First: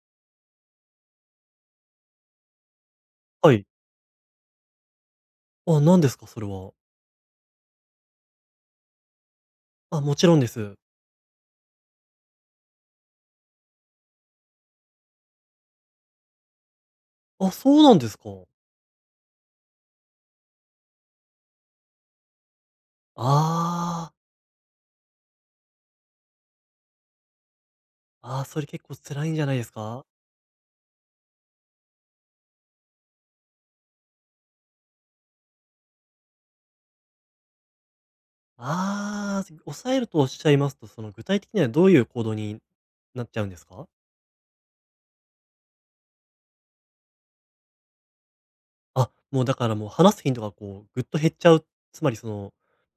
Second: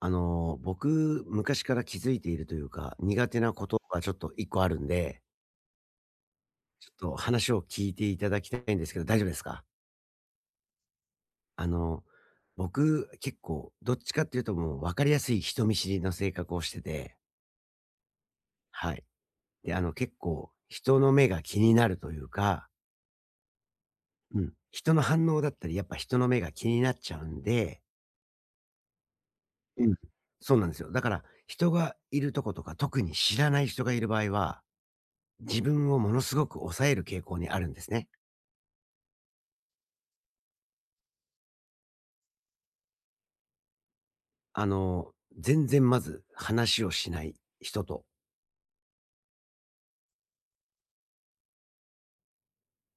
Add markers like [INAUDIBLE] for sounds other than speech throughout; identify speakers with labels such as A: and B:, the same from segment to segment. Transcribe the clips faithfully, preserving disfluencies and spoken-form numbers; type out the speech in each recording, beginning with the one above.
A: あの、僕、昔から気づいているというか、苦手な
B: は
A: こ
B: い。
A: とがちょっと一個あるんで、
B: あ、何ですか、それは。
A: ちょっと話を聞いていただきたいんですけど、大丈夫ですか？
B: あ、もちろんです。
A: あの、僕、結構どっちかっていうともう分かりやすい人見知りの性格をしてて、
B: あ、そうなんですか。
A: はい。で、あの、結構人の目が気になるというか、
B: あ
A: うん、人の反応だったり、やっぱ人の目が気になっちゃうんで、
B: あ、あーそれ結構辛いんじゃないです
A: うん。
B: か？
A: そうなんですよ。だから、人がいるとことか、特に知らない人がいる場合は、自分をものすごく抑える傾向にあるんですね。
B: ああ、抑えるとおっしゃいますと、その具体的にはどういう行動になっちゃうんですか？
A: あの、全然まず話をしない人と、
B: あ、もうだからもう話す頻度がこうぐっと減っちゃう、つまりその、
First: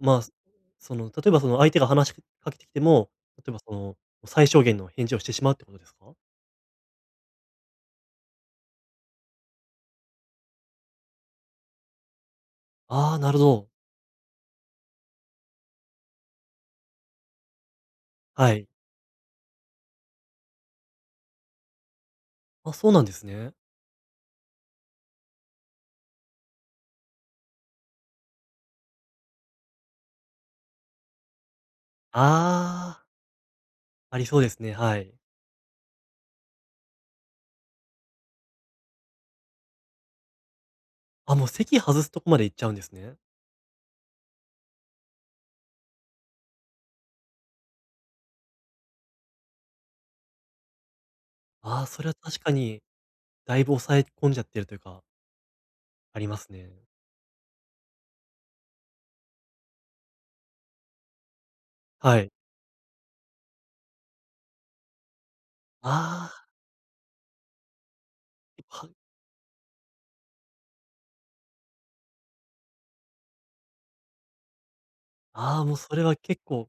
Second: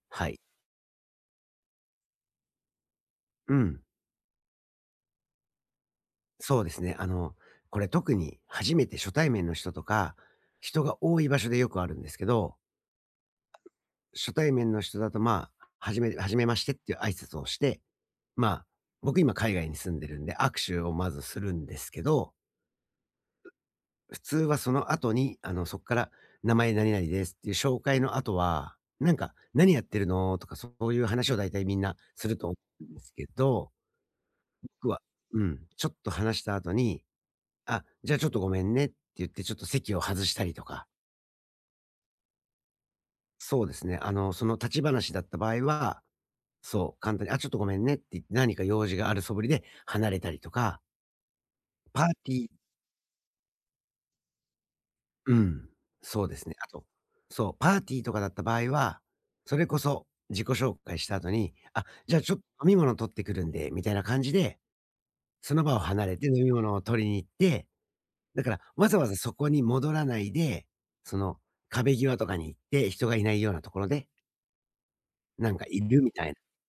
B: まあ、
A: はい。
B: その、例えばその相手が話しかけてきても、例え
A: う
B: ばそ
A: ん。
B: の、最小限の返事をしてしまうってことですか？
A: そうですね。あの、これ特に初めて初対面の人とか、人が多い場所でよくあるんですけど、
B: ああー、なるほど。
A: 初対面の人だとまあ、はじめ、はじめましてっていう挨拶をして、ま
B: は
A: あ、
B: い。
A: 僕今海外に住んでるんで握手をまずするんですけど、
B: あ、そうなんですね。
A: 普通はその後に、あの、そこから名前何々ですっていう紹介の後は、なんか、何やってるのとかそういう話を大体みんなすると思うんで
B: ああ、
A: すけど、
B: ありそうですね、
A: 僕
B: は
A: は
B: い。
A: うん、ちょっと話した後に、あ、じゃあちょっとごめんねって言ってちょっと席を外したりとか、
B: あ、もう席外すとこまで行っちゃうんですね。
A: そうですね、あの、その立ち話だった場合は、そう、簡単に、あ、ちょっとごめんねって言って何か用事がある素振りで離れたりとか、
B: ああ、
A: パ
B: それ
A: ー
B: は
A: ティ
B: 確か
A: ー、
B: に、だいぶ抑え込んじゃってるというか、
A: うん、
B: あ
A: そ
B: り
A: うで
B: ま
A: す
B: す
A: ね。あ
B: ね。
A: と、そう、パーティーとかだった場合は、それこそ自己紹介した後に、あ、じゃ
B: は
A: あち
B: い。
A: ょっと飲み物取ってくるんで、みたいな感じで、その場を離れ
B: あ
A: て
B: あ、
A: 飲み物を取りに行って、だから、わ
B: は
A: ざわざそこに戻らないで、その、壁際とかに行って、人がいないようなところで、なん
B: ああ、
A: か
B: もう
A: い
B: そ
A: る
B: れ
A: み
B: は
A: たいな。
B: 結構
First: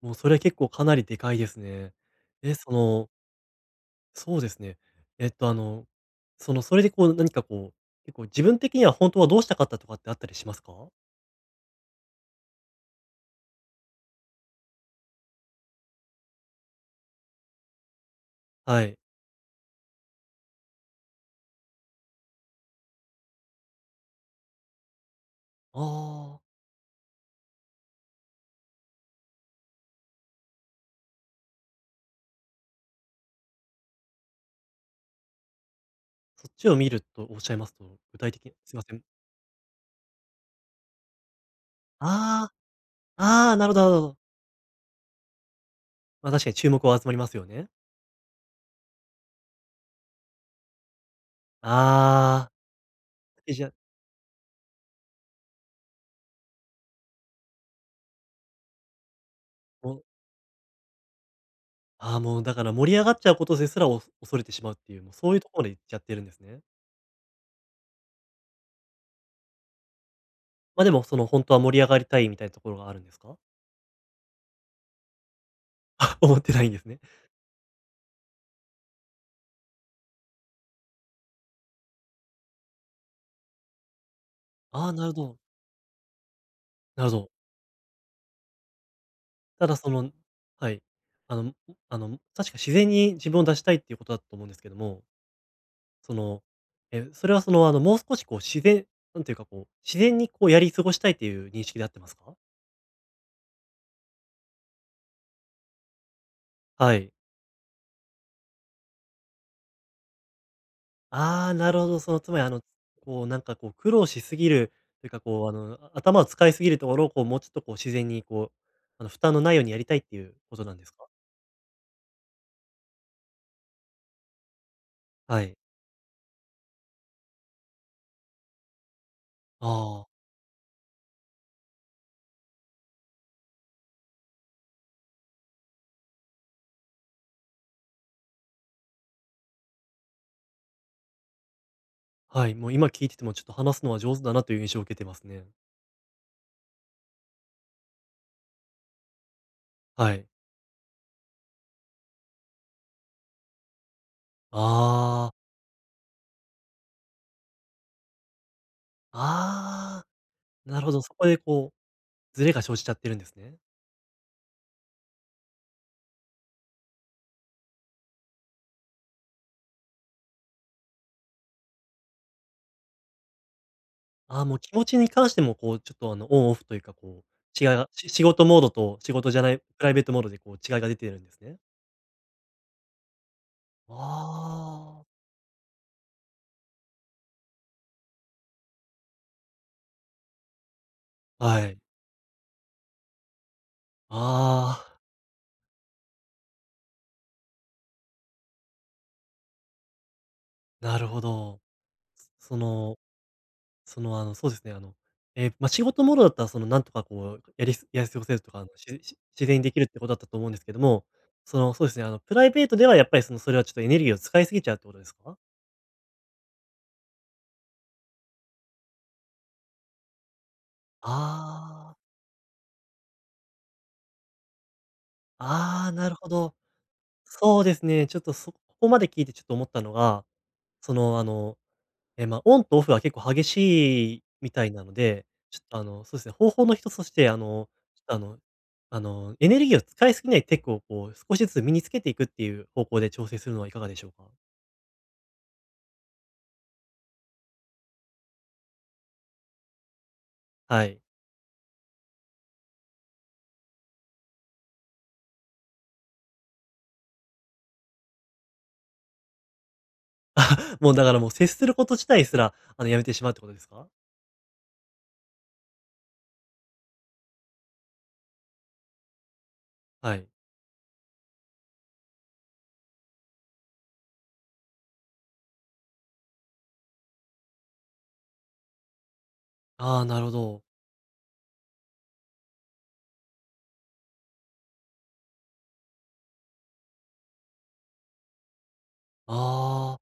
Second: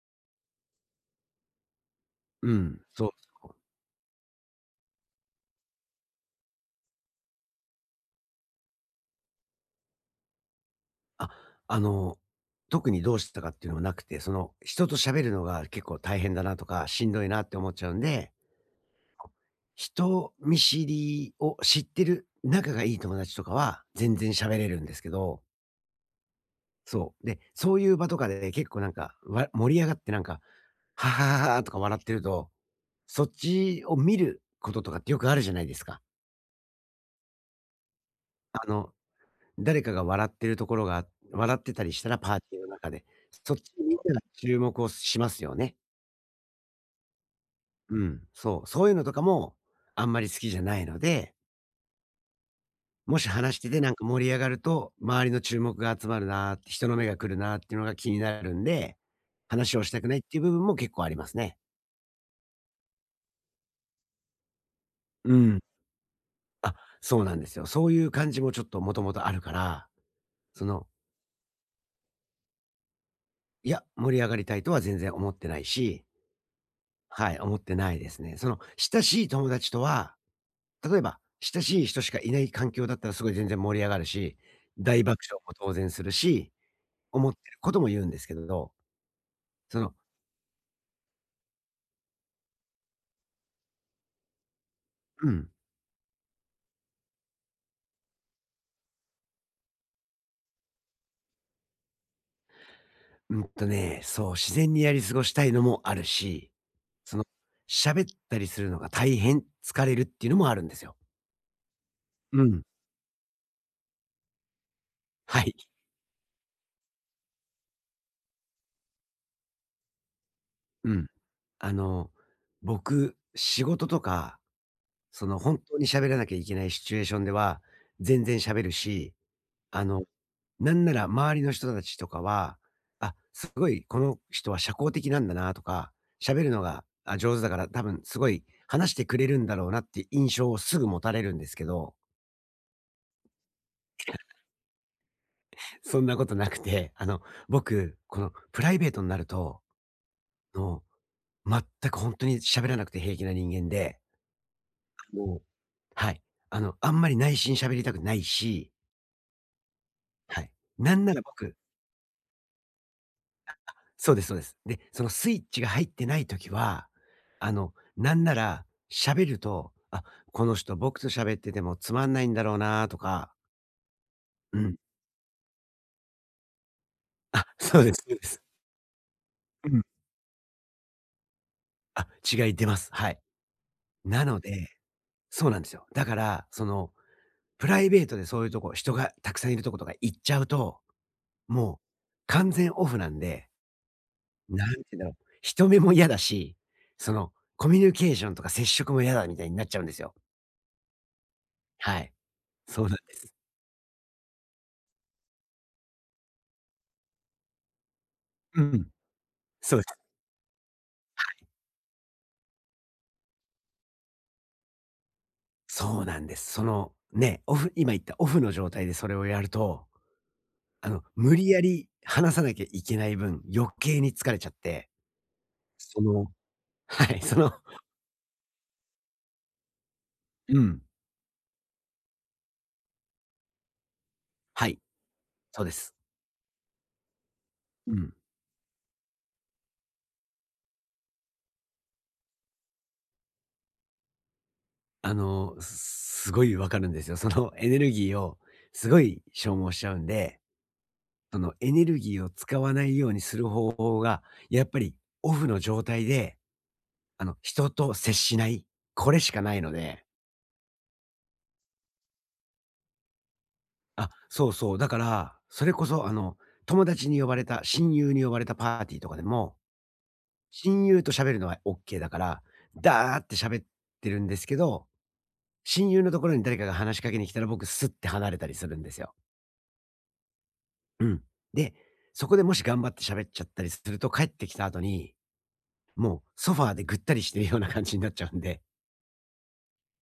B: もうそれは結構かなりでかいですね。
A: う
B: え、そ
A: ん、そ
B: の、
A: うそう。
B: そうですね。えっと、あの、その、それでこう何かこう、結構自分的には本当はどうしたかったとかってあったりしますか？
A: あ、あの、特にどうしたかっていうのはなくて、その、人と喋るのが結構大変だなとか、しんどいなって思っちゃうんで、
B: はい。
A: 人見知りを知ってる仲がいい友達とかは、全然喋れるんですけど、
B: ああ、
A: そう。で、そういう場とかで結構なんか、わ盛り上がってなんか、ははははとか笑ってると、そっちを見ることとかってよくあるじゃないですか。
B: そっちを見るとおっしゃいますと、具体的に
A: あ
B: すいま
A: の、
B: せん。
A: 誰かが笑ってるところが笑ってたりしたらパー
B: あ
A: ティーの中で、
B: あ、あ
A: そ
B: あ、
A: っ
B: な
A: ち
B: るほど
A: にみ
B: な
A: ん
B: るほ
A: な
B: ど。
A: が注目をしますよね。
B: ま、確かに注目は集まりますよね。
A: うん、そう。そういうのとかもあんまり好きじゃないので、
B: ああ。
A: もし
B: え、
A: 話し
B: じ
A: て
B: ゃ、
A: てなんか盛り上がると、周りの注目が集まるなーって、人の目が来るなーっていうのが気になるんで、話を
B: も
A: した
B: う
A: くないっていう部分も結構ありますね。
B: ああ、もうだから盛り上がっちゃうことですら、お恐れてしまうっていう、もうそ
A: う
B: ういうと
A: ん。
B: ころまで行っちゃってるんですね。
A: あ、そうなんですよ。そういう感じもちょっともともとあるから、そ
B: ま、
A: の
B: でもそのほんとは盛り上がりたいみたいなところがあるんですか？[LAUGHS]
A: いや、盛り上がりたいとは全然思ってないし、
B: あ、思ってないんですね。
A: はい、思ってないですね。その、親しい友達とは、例えば、親しい人しかいない環境だったらすごい全然盛り上がるし、
B: ああ、
A: 大
B: なるほ
A: 爆
B: ど、
A: 笑も当然するし、
B: なるほ
A: 思
B: ど。
A: ってることも言うんですけど、
B: ただ
A: そ
B: そ
A: の、
B: の、はい。あの、ん、あの、確か自然に自分を出したいっていうことだと思うんですけども、
A: うん、
B: その、え、それはその、あの、もう少しこう自然なんていうかこう、自然にこうやり過ごしたいっていう認識で合ってますか？
A: うんとね、そう、自然にやり過ごしたいのもあるし、
B: はい。
A: その、喋ったりするのが大変疲れるっていうのもあるんですよ。
B: ああ、なるほど。その、つま
A: う
B: り、あの、
A: ん。
B: こう、なんか、こう、苦労しすぎるというか、
A: は
B: こう、あ
A: い。
B: の、あ頭を使いすぎるところを、こう、もうちょっと、こう、自然に、こう、あの、負担のないようにやりたいっていうことなんで
A: う
B: す
A: ん。
B: か？
A: あの、僕、仕事とか、その、
B: はい。
A: 本当に喋らなきゃいけないシチュエーションでは、全然喋るし、
B: あ
A: あの、
B: あ、
A: なんなら周りの人たちとかは、あ、すごいこの人は社交的なんだなとか、喋るのが、あ、上手だから多分すごい話してくれるんだろうなっていう印象をすぐ持たれるんですけど、
B: はい。もう、今聞いてても、ちょっと話すのは上手だなという印象を受けてますね。
A: そんなことなくて、あの、僕、このプライベートになると、
B: はい。
A: もう全く本当に喋らなくて平気な人間で、
B: ああ、
A: もう、はい。あの、あんまり内心喋りたくないし、
B: ああ、
A: はい。
B: なるほ
A: な
B: ど。
A: んな
B: そ
A: ら
B: こで、
A: 僕
B: こう、ズレが生じちゃってるんですね。
A: そうですそうです。で、そのスイッチが入ってないときは、あの、なんなら喋ると、あ、この人僕と喋っててもつまんないんだろうなとか、
B: ああ、も
A: う
B: う気
A: ん。
B: 持ちに関しても、こう、ちょっと、あの、オンオフというか、こ
A: あ、
B: う、違い
A: そう
B: が
A: です
B: し
A: そうで
B: 仕
A: す。
B: 事モードと仕事じゃないプ
A: うん。
B: ライベートモードで、こう、違いが出てるんですね。
A: あ、違い出ます。はい。なので
B: ああ。
A: そうなんですよ。だから、その、プライベートでそういうとこ、人がたくさんいるとことか行っちゃうと、
B: は
A: も
B: い。
A: う完全オフなんで、なんて
B: あ
A: 言うん
B: あ、
A: だろう、人目も嫌だし、その、コミュニケーションとか接触も嫌だみたいになっちゃうんですよ。
B: なるほど。
A: はい。
B: そ
A: そうな
B: の、
A: んです。
B: その、あの、そうですね、あの、えーまあ、仕事モードだったら、その、なんとかこう、やりすやり過ごせるとか、
A: う
B: あの、し
A: ん、
B: し自然にで
A: そ
B: き
A: うで
B: るっ
A: す。
B: てことだったと思うんですけども、その、そうですね、あの、プライベートではやっぱり、その、それはちょっとエネルギーを使いすぎちゃうってことですか？
A: そうなんです。その、ね、オフ今言ったオフの状態でそれをやると、あの、無理やり
B: ああ、
A: 話さなきゃいけない分、余計に疲れちゃって、
B: ああ、
A: そ
B: なるほ
A: の
B: ど。
A: [LAUGHS] はい、その
B: そうですね、ちょっとそここまで聞いてちょっと思ったのが、
A: うん、
B: その、あのえ、まあ、オンとオフが結構激しい
A: [LAUGHS]
B: みた
A: は
B: い
A: い、
B: なので、ちょ
A: そう
B: っ
A: で
B: と、あ
A: す。
B: の、そうですね、方法の一つとして、あの、
A: う
B: ちょっ
A: ん。
B: と、あのあの、エネルギーを使いすぎないテクをこう少しずつ身につけていくっていう方向で調整するのはいかがでしょうか？
A: あの、すすごいわかるんですよ。そのエネルギーをすごい消耗しちゃうんで、
B: はい。
A: そのエネルギーを使わないようにする方法が、やっぱりオフの状態で、あの、人と接しない、これしかないので、
B: もうだからもう接すること自体すら、あの、やめてしまうってことですか？
A: あ、そうそう。だから、それこそあの、友達に呼ばれた、親友に呼ばれたパーティーとかでも、
B: はい。
A: 親友と喋るのはオッケーだから、ダーって喋ってるんですけど、親友のところに誰かが話しかけに来たら僕スッて離れたりするんですよ。
B: ああ、なるほど。
A: うん。で、そこでもし頑張って喋っちゃったりすると帰ってきた後に、もうソファーでぐったりしてるような感じになっちゃうんで、
B: ああ。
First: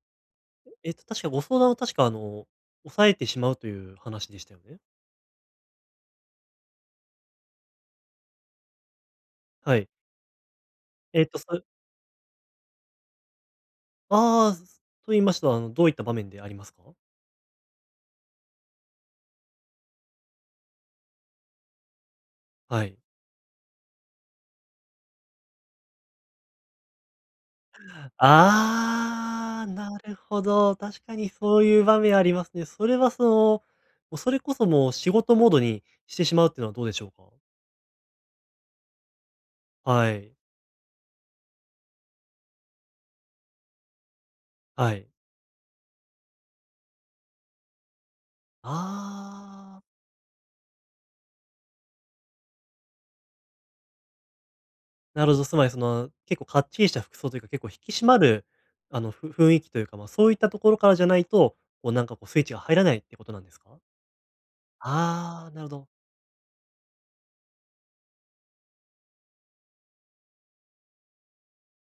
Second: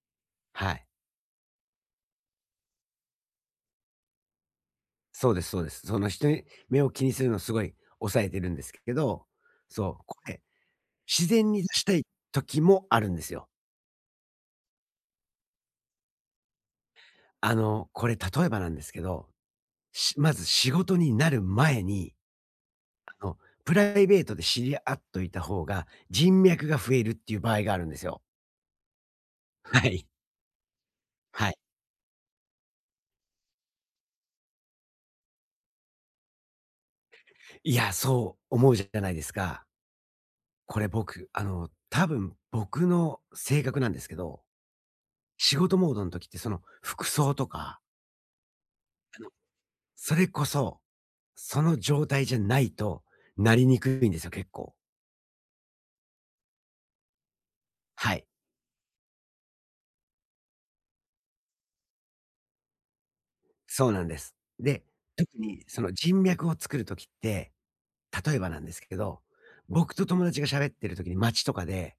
A: はい。
B: えっと確かご相談を確か、あの、抑えてしまうという話でしたよね？
A: そうですそうです。その人に目を気にするのすごい抑えてるんですけど、
B: はい。
A: そう、声
B: えっ
A: 自
B: と、そ
A: 然に出したい時もあるんですよ。
B: ああー、と言いましたら、あの、どういった場面でありますか？
A: あの、これ例えばなんですけど、しまず仕事になる前に、
B: はい。
A: あの、プライベートで知り合っといた方が人脈が増えるっていう場合があるんですよ。
B: ああ、
A: は
B: な
A: い。
B: るほど。確かに
A: はい。
B: そういう場面ありますね。それはその、もうそれこそもう仕事モードにしてしまうっていうのはどうでしょうか？
A: いや、そう思うじゃないですか。
B: はい。
A: これ僕、あの、多分僕の性格なんですけど、
B: はい。
A: 仕事モードの時ってその服装とか、
B: ああ、
A: それこそ、その状態じゃないとなりにくいんですよ、結構。
B: なるほど。つまりその、結構かっちりした服装というか、結構引き締
A: は
B: ま
A: い。
B: る、あの、ふ雰囲気というか、ま、そういったところからじゃないと、こうなんかこうスイッチが入らないってことなんですか？
A: そうなんです。で、特
B: ああー、な
A: に
B: るほ
A: そ
B: ど。
A: の人脈を作る時って、例えばなんですけど、僕と友達が喋ってる時に街とかで、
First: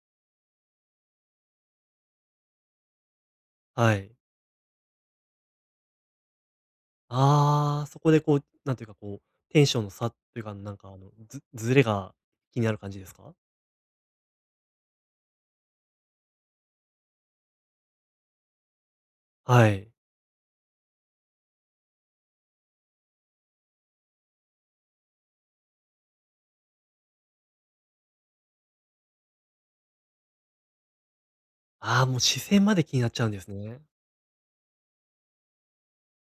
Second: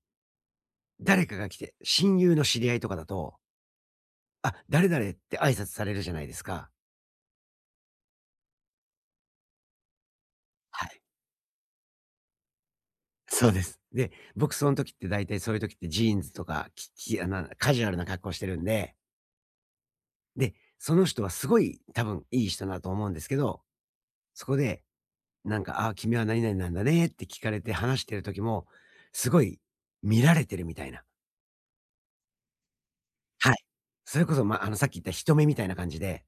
A: 誰かが来て、親友の知り合いとかだと、
B: はい。
A: あ、誰々って挨拶されるじゃないですか。
B: ああ、そこでこう、なんていうかこう、テンションの差というか、なん
A: は
B: かあ
A: い。
B: の、ずずれが気になる感じですか？
A: そうです。で、僕その時って大体そういう時ってジーンズとか、ききあなカジュアルな格好してるんで、
B: はい。
A: で、その人はすごい多分いい人だと思うんですけど、そこで、なんか、あ、君は何々なんだねって聞かれて話してる時も、すごい見られてるみたいな。
B: ああ、もう視線まで気になっちゃうんです
A: はい。
B: ね。
A: それこそ、ま、あの、さっき言った人目みたいな感じで、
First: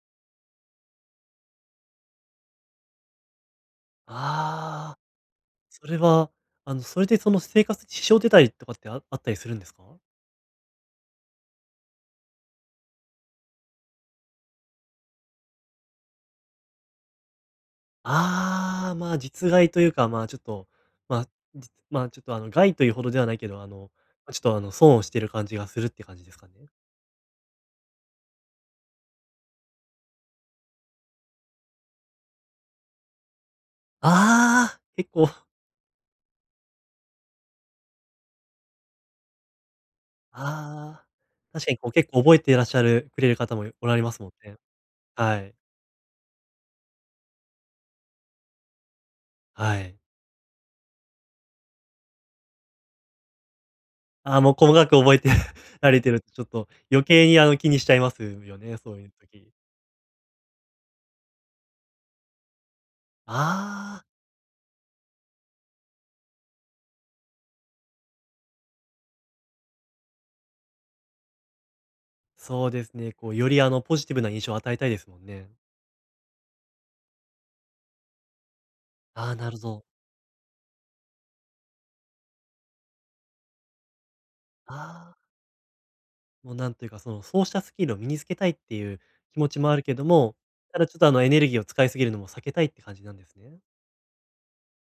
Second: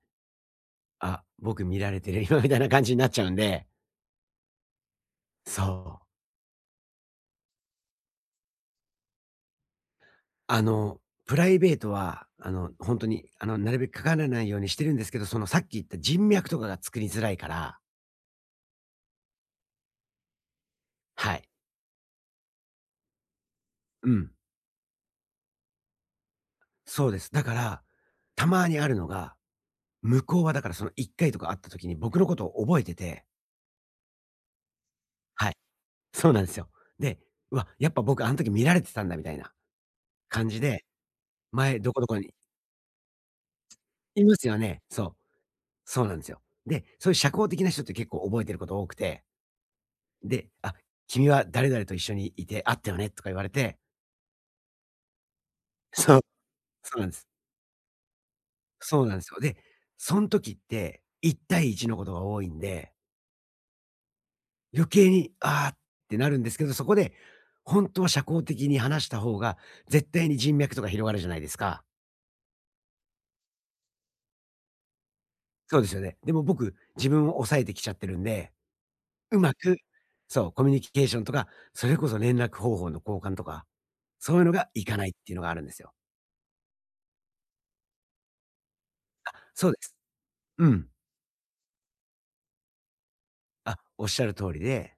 A: あ、僕見られてる今みたいな感じになっちゃうんで、
B: ああ、
A: そ
B: それ
A: う。
B: は、あの、それでその生活に支障出たりとかってああったりするんですか？
A: あの、プライベートは、あの、ほんとに、あの、なるべくかからないようにしてるんですけど、その、さっき言った人脈とかが作りづらいから、
B: ああ、まあ、実害というか、まあ、ちょっと、まあ、
A: はい。
B: じまあ、ちょっと、あの、害というほどではないけど、あの、
A: うん。
B: ま、ちょっと、あの、損をしてる感じがするって感じですかね？
A: そうです。だから、たまにあるのが、向こうはだからそのいっかいとか会った時に僕のことを覚えてて、
B: ああ、結構、[LAUGHS]
A: はい、そうなんですよ。で、うわ、やっぱ僕あん時見られてたんだみたいな感じで、
B: ああ、確かに
A: 前
B: こう
A: どこど
B: 結
A: こ
B: 構
A: に
B: 覚えていらっしゃるくれる方もおられます
A: い
B: もん
A: ます
B: ね。
A: よね。そう。
B: はい、
A: そうなんですよ。で、そういう社交的な人って結構覚えてること多くて、
B: はい。
A: で、「あ、君は誰々と一緒にいてあったよね」とか言われて、
B: ああ、もう細かく覚えて [LAUGHS]
A: [LAUGHS]
B: られて
A: そう、
B: ると、ちょっと
A: そう
B: 余
A: なんです。
B: 計にあの気にしちゃいますよね、そう
A: そう
B: いう
A: なんですよ。
B: 時。
A: で、その時っていち対いちのことが多いんで、
B: ああ、
A: 余計に「ああ」ってなるんですけど、そこで本当は社交的に話した方が絶対に人脈とか広がるじゃないですか。
B: そうですね。こうよりあのポジティブな印象を与えたいですもんね。
A: そうですよね。でも僕、自分を抑えてきちゃってるんで、
B: ああ、
A: う
B: な
A: ま
B: るほ
A: く
B: ど。
A: そう、コミュニケーションとか、それこそ連絡方法の交換とかそういうのが行かないっ
B: ああ、
A: ていうのがあるんですよ。
B: もうなんというか、そのそうしたスキルを身につけたいっていう気持ち
A: そ
B: も
A: う
B: あ
A: で
B: る
A: す。
B: けども、
A: う
B: ただ
A: ん。
B: ちょっとあのエネルギーを使いすぎるのも避けたいって感じなんですね。
A: あ、おっしゃる通りで、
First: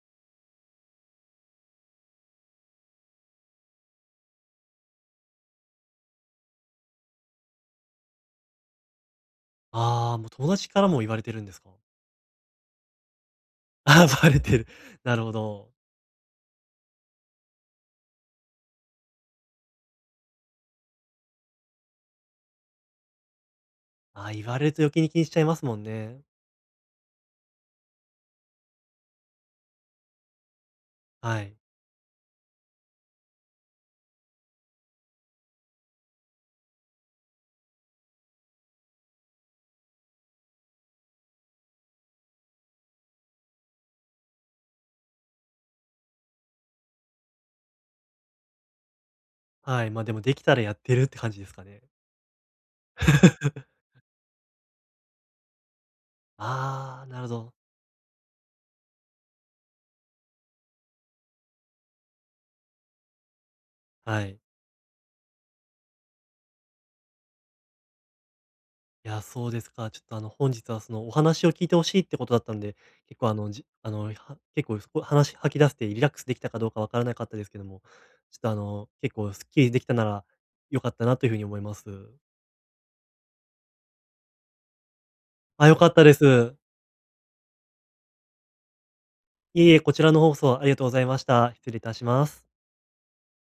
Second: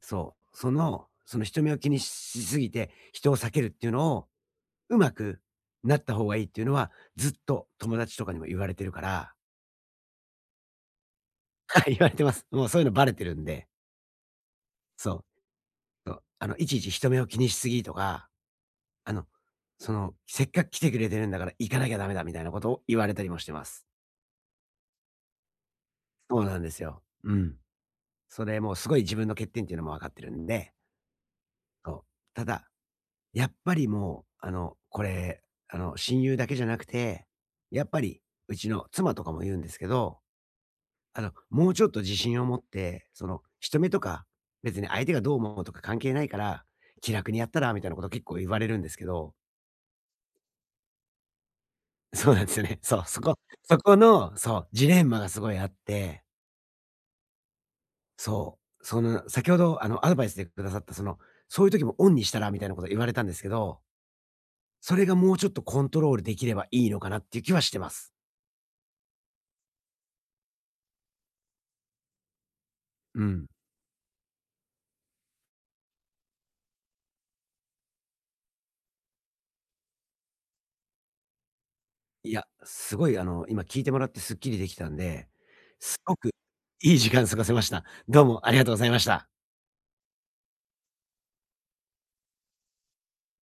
A: そう、その、その人目を気にしすぎて、人を避けるっていうのを、うまくなった方がいいっていうのは、ずっと友達とかにも言われてるから、
B: ああ、もう友達からも言われてるんですか？
A: はい、[LAUGHS] 言われてます。もうそういうのバレてるんで、
B: [LAUGHS] ああ、[LAUGHS] バレてる。
A: そ
B: なる
A: う、
B: ほど。
A: そう、あの、いちいち人目を気にしすぎとか、あの、その、せっかく来てくれてるんだから行かなきゃダメだみたいなことを言われたりもしてます。
B: ああ、言われると余計に気にしちゃいますもんね。
A: そうなんですよ。うん。それもうすごい自分の欠点っていうのも分かってるんで、
B: はい。
A: そう。ただやっぱりもう、あの、これ、あの、親友だけじゃなくて、やっぱりうちの妻とかも言うんですけど、あの、もうちょっと自信を持って、その、人目とか、別に相手がどう思うとか関係ないから、気楽にやったらみたいなこと結構言われるんですけど、
B: はい、ま、あでもできたらやってるって感じですかね。
A: [LAUGHS] そうなんですよね。そう、そこ、そこの、そう、ジレンマがすごいあって、
B: ああ、なるほど。
A: そう、その、先ほど、あの、アドバイスでくださった、その、そういう時もオンにしたらみたいなこと言われたんですけど、
B: はい。
A: それがもうちょっとコントロールできればいいのかなっていう気はしてます。
B: いや、そうですか。ちょっとあの、本日はそのお話を聞いてほしいってことだったんで、結
A: う
B: 構あ
A: ん。
B: の、じあの、は結構そこ話吐き出せてリラックスできたかどうかわからなかったですけども、ちょっとあの、結構すっきりできたなら良かったなというふうに思います。
A: いや、すごいあの、今聞いてもらってすっきりできたんで、
B: あ、良かっ
A: す
B: たで
A: ごく
B: す。
A: いい時間過ごせました。どうもありがとうございました。
B: いえいえ、こちらの方こそありがとうございました。失礼いたします。